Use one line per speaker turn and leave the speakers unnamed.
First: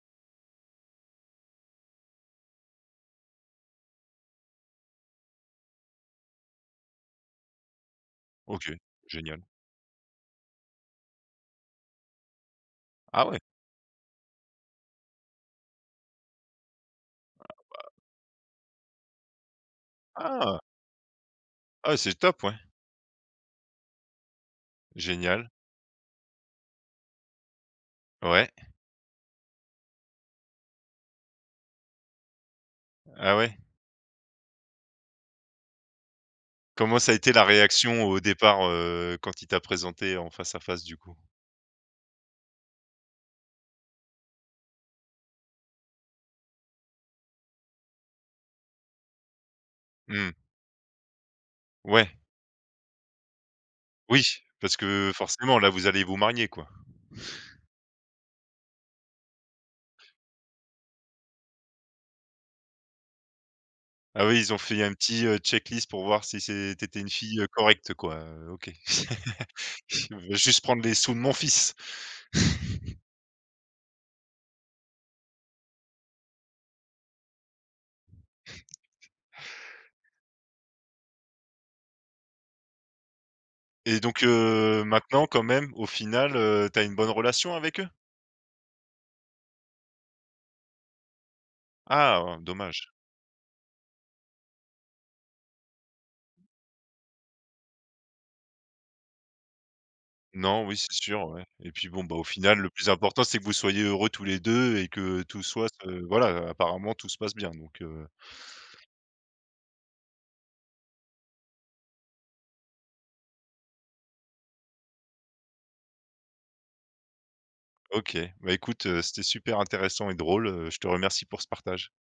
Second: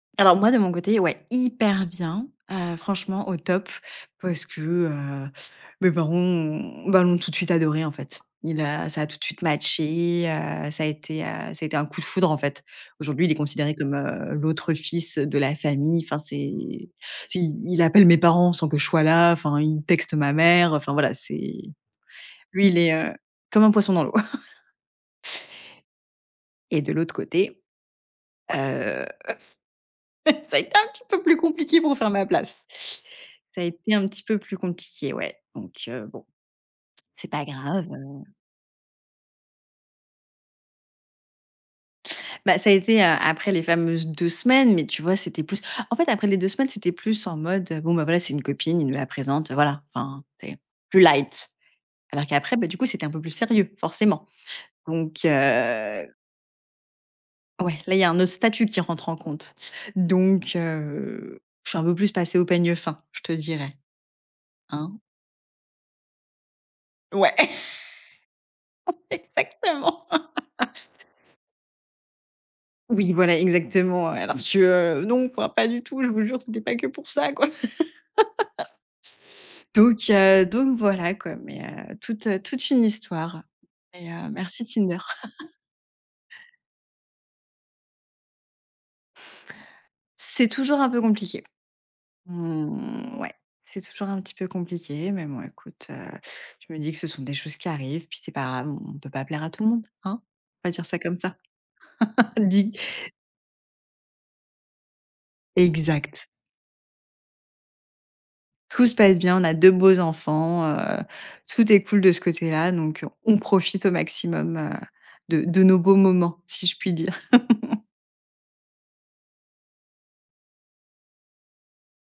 Alors moi, de mon côté, ouais, hyper bien, heu, franchement, au top parce que, heu, mes parents, ont ben, l'ont tout de suite adoré en fait. Il
OK,
a ça a tout de suite
génial.
matché, heu, ça a été, heu, ça a été un coup de foudre, en fait. Aujourd'hui,
Ah
il est
ouais.
considéré comme, heu, l'autre fils de la famille. Enfin c'est tu sais
Ah
il
waouh.
appelle mes parents sans que je sois là, enfin, il texte ma
Ah!
mère. Enfin voilà, c'est
Ah, c'est top ouais.
lui, il est, heu, comme un poisson dans l'eau
Génial.
et de l'autre côté.
Ouais.
Heu, f ça a été un petit peu plus compliqué pour faire ma place.
Ah
Ça
ouais?
a été un petit peu plus compliqué, ouais, donc heu, bon.
Comment ça a
C'est
été la
pas grave,
réaction au
heu
départ, heu, quand il t'a présentée en face à face du coup?
Bah, ça a été a après les fameuses 2 semaines, mais tu vois, c'était plus en fait, après les 2 semaines, c'était plus en mode, heu: «Bon, voilà, c'est une copine, il nous la présente, heu, voilà» enfin,
Mmh.
c'est, plus light.
Ouais.
Alors qu'après, bah, du coup, c'était un peu plus sérieux,
Oui,
forcément.
parce que
Donc,
forcément là vous allez
heu
vous marier quoi?
Ouais, là, il y a un autre statut qui rentre en compte donc heu, je suis un peu plus passée au peigne fin, je te dirais.
Ah oui ils ont fait un
Hein.
petit, heu, check-list pour voir si c'est tu étais une
Ouais.
fille, heu, correcte quoi, heu, OK.
Exactement.
Elle veut juste prendre les sous de mon fils.
Oui voilà exactement, heu, alors que, non, enfin pas du tout je vous jure c'était pas que pour ça, quoi. Donc heu, donc voilà quoi. Mais heu, toute, heu, toute une histoire
Et
et
donc
heu, merci
heu,
Tinder.
maintenant quand même au final, heu, tu as une bonne relation avec eux?
C'est toujours un peu compliqué.
Ah, dommage.
Mmh, ouais. C'est toujours un petit peu compliqué. Mais bon, écoute, heu, je me dis que ce sont des choses qui arrivent, puis c'est pas grave, on on peut pas plaire à tout le monde, hein?
Non,
On va
oui
dire
c'est
ça comme
sûr,
ça.
ouais et puis bon, bah, au final le
Dis!
plus important c'est que vous soyez heureux tous les 2 et que tout soit ce
Exact.
voilà, heu, apparemment tout se passe bien donc heu.
Tout se passe bien, on a 2 beaux enfants, heu, tout est cool de ce côté-là, donc on profite au maximum, heu, de de nos beaux moments si je puis dire.
OK, bah, écoute, heu, c'était super intéressant et drôle, heu, je te remercie pour ce partage.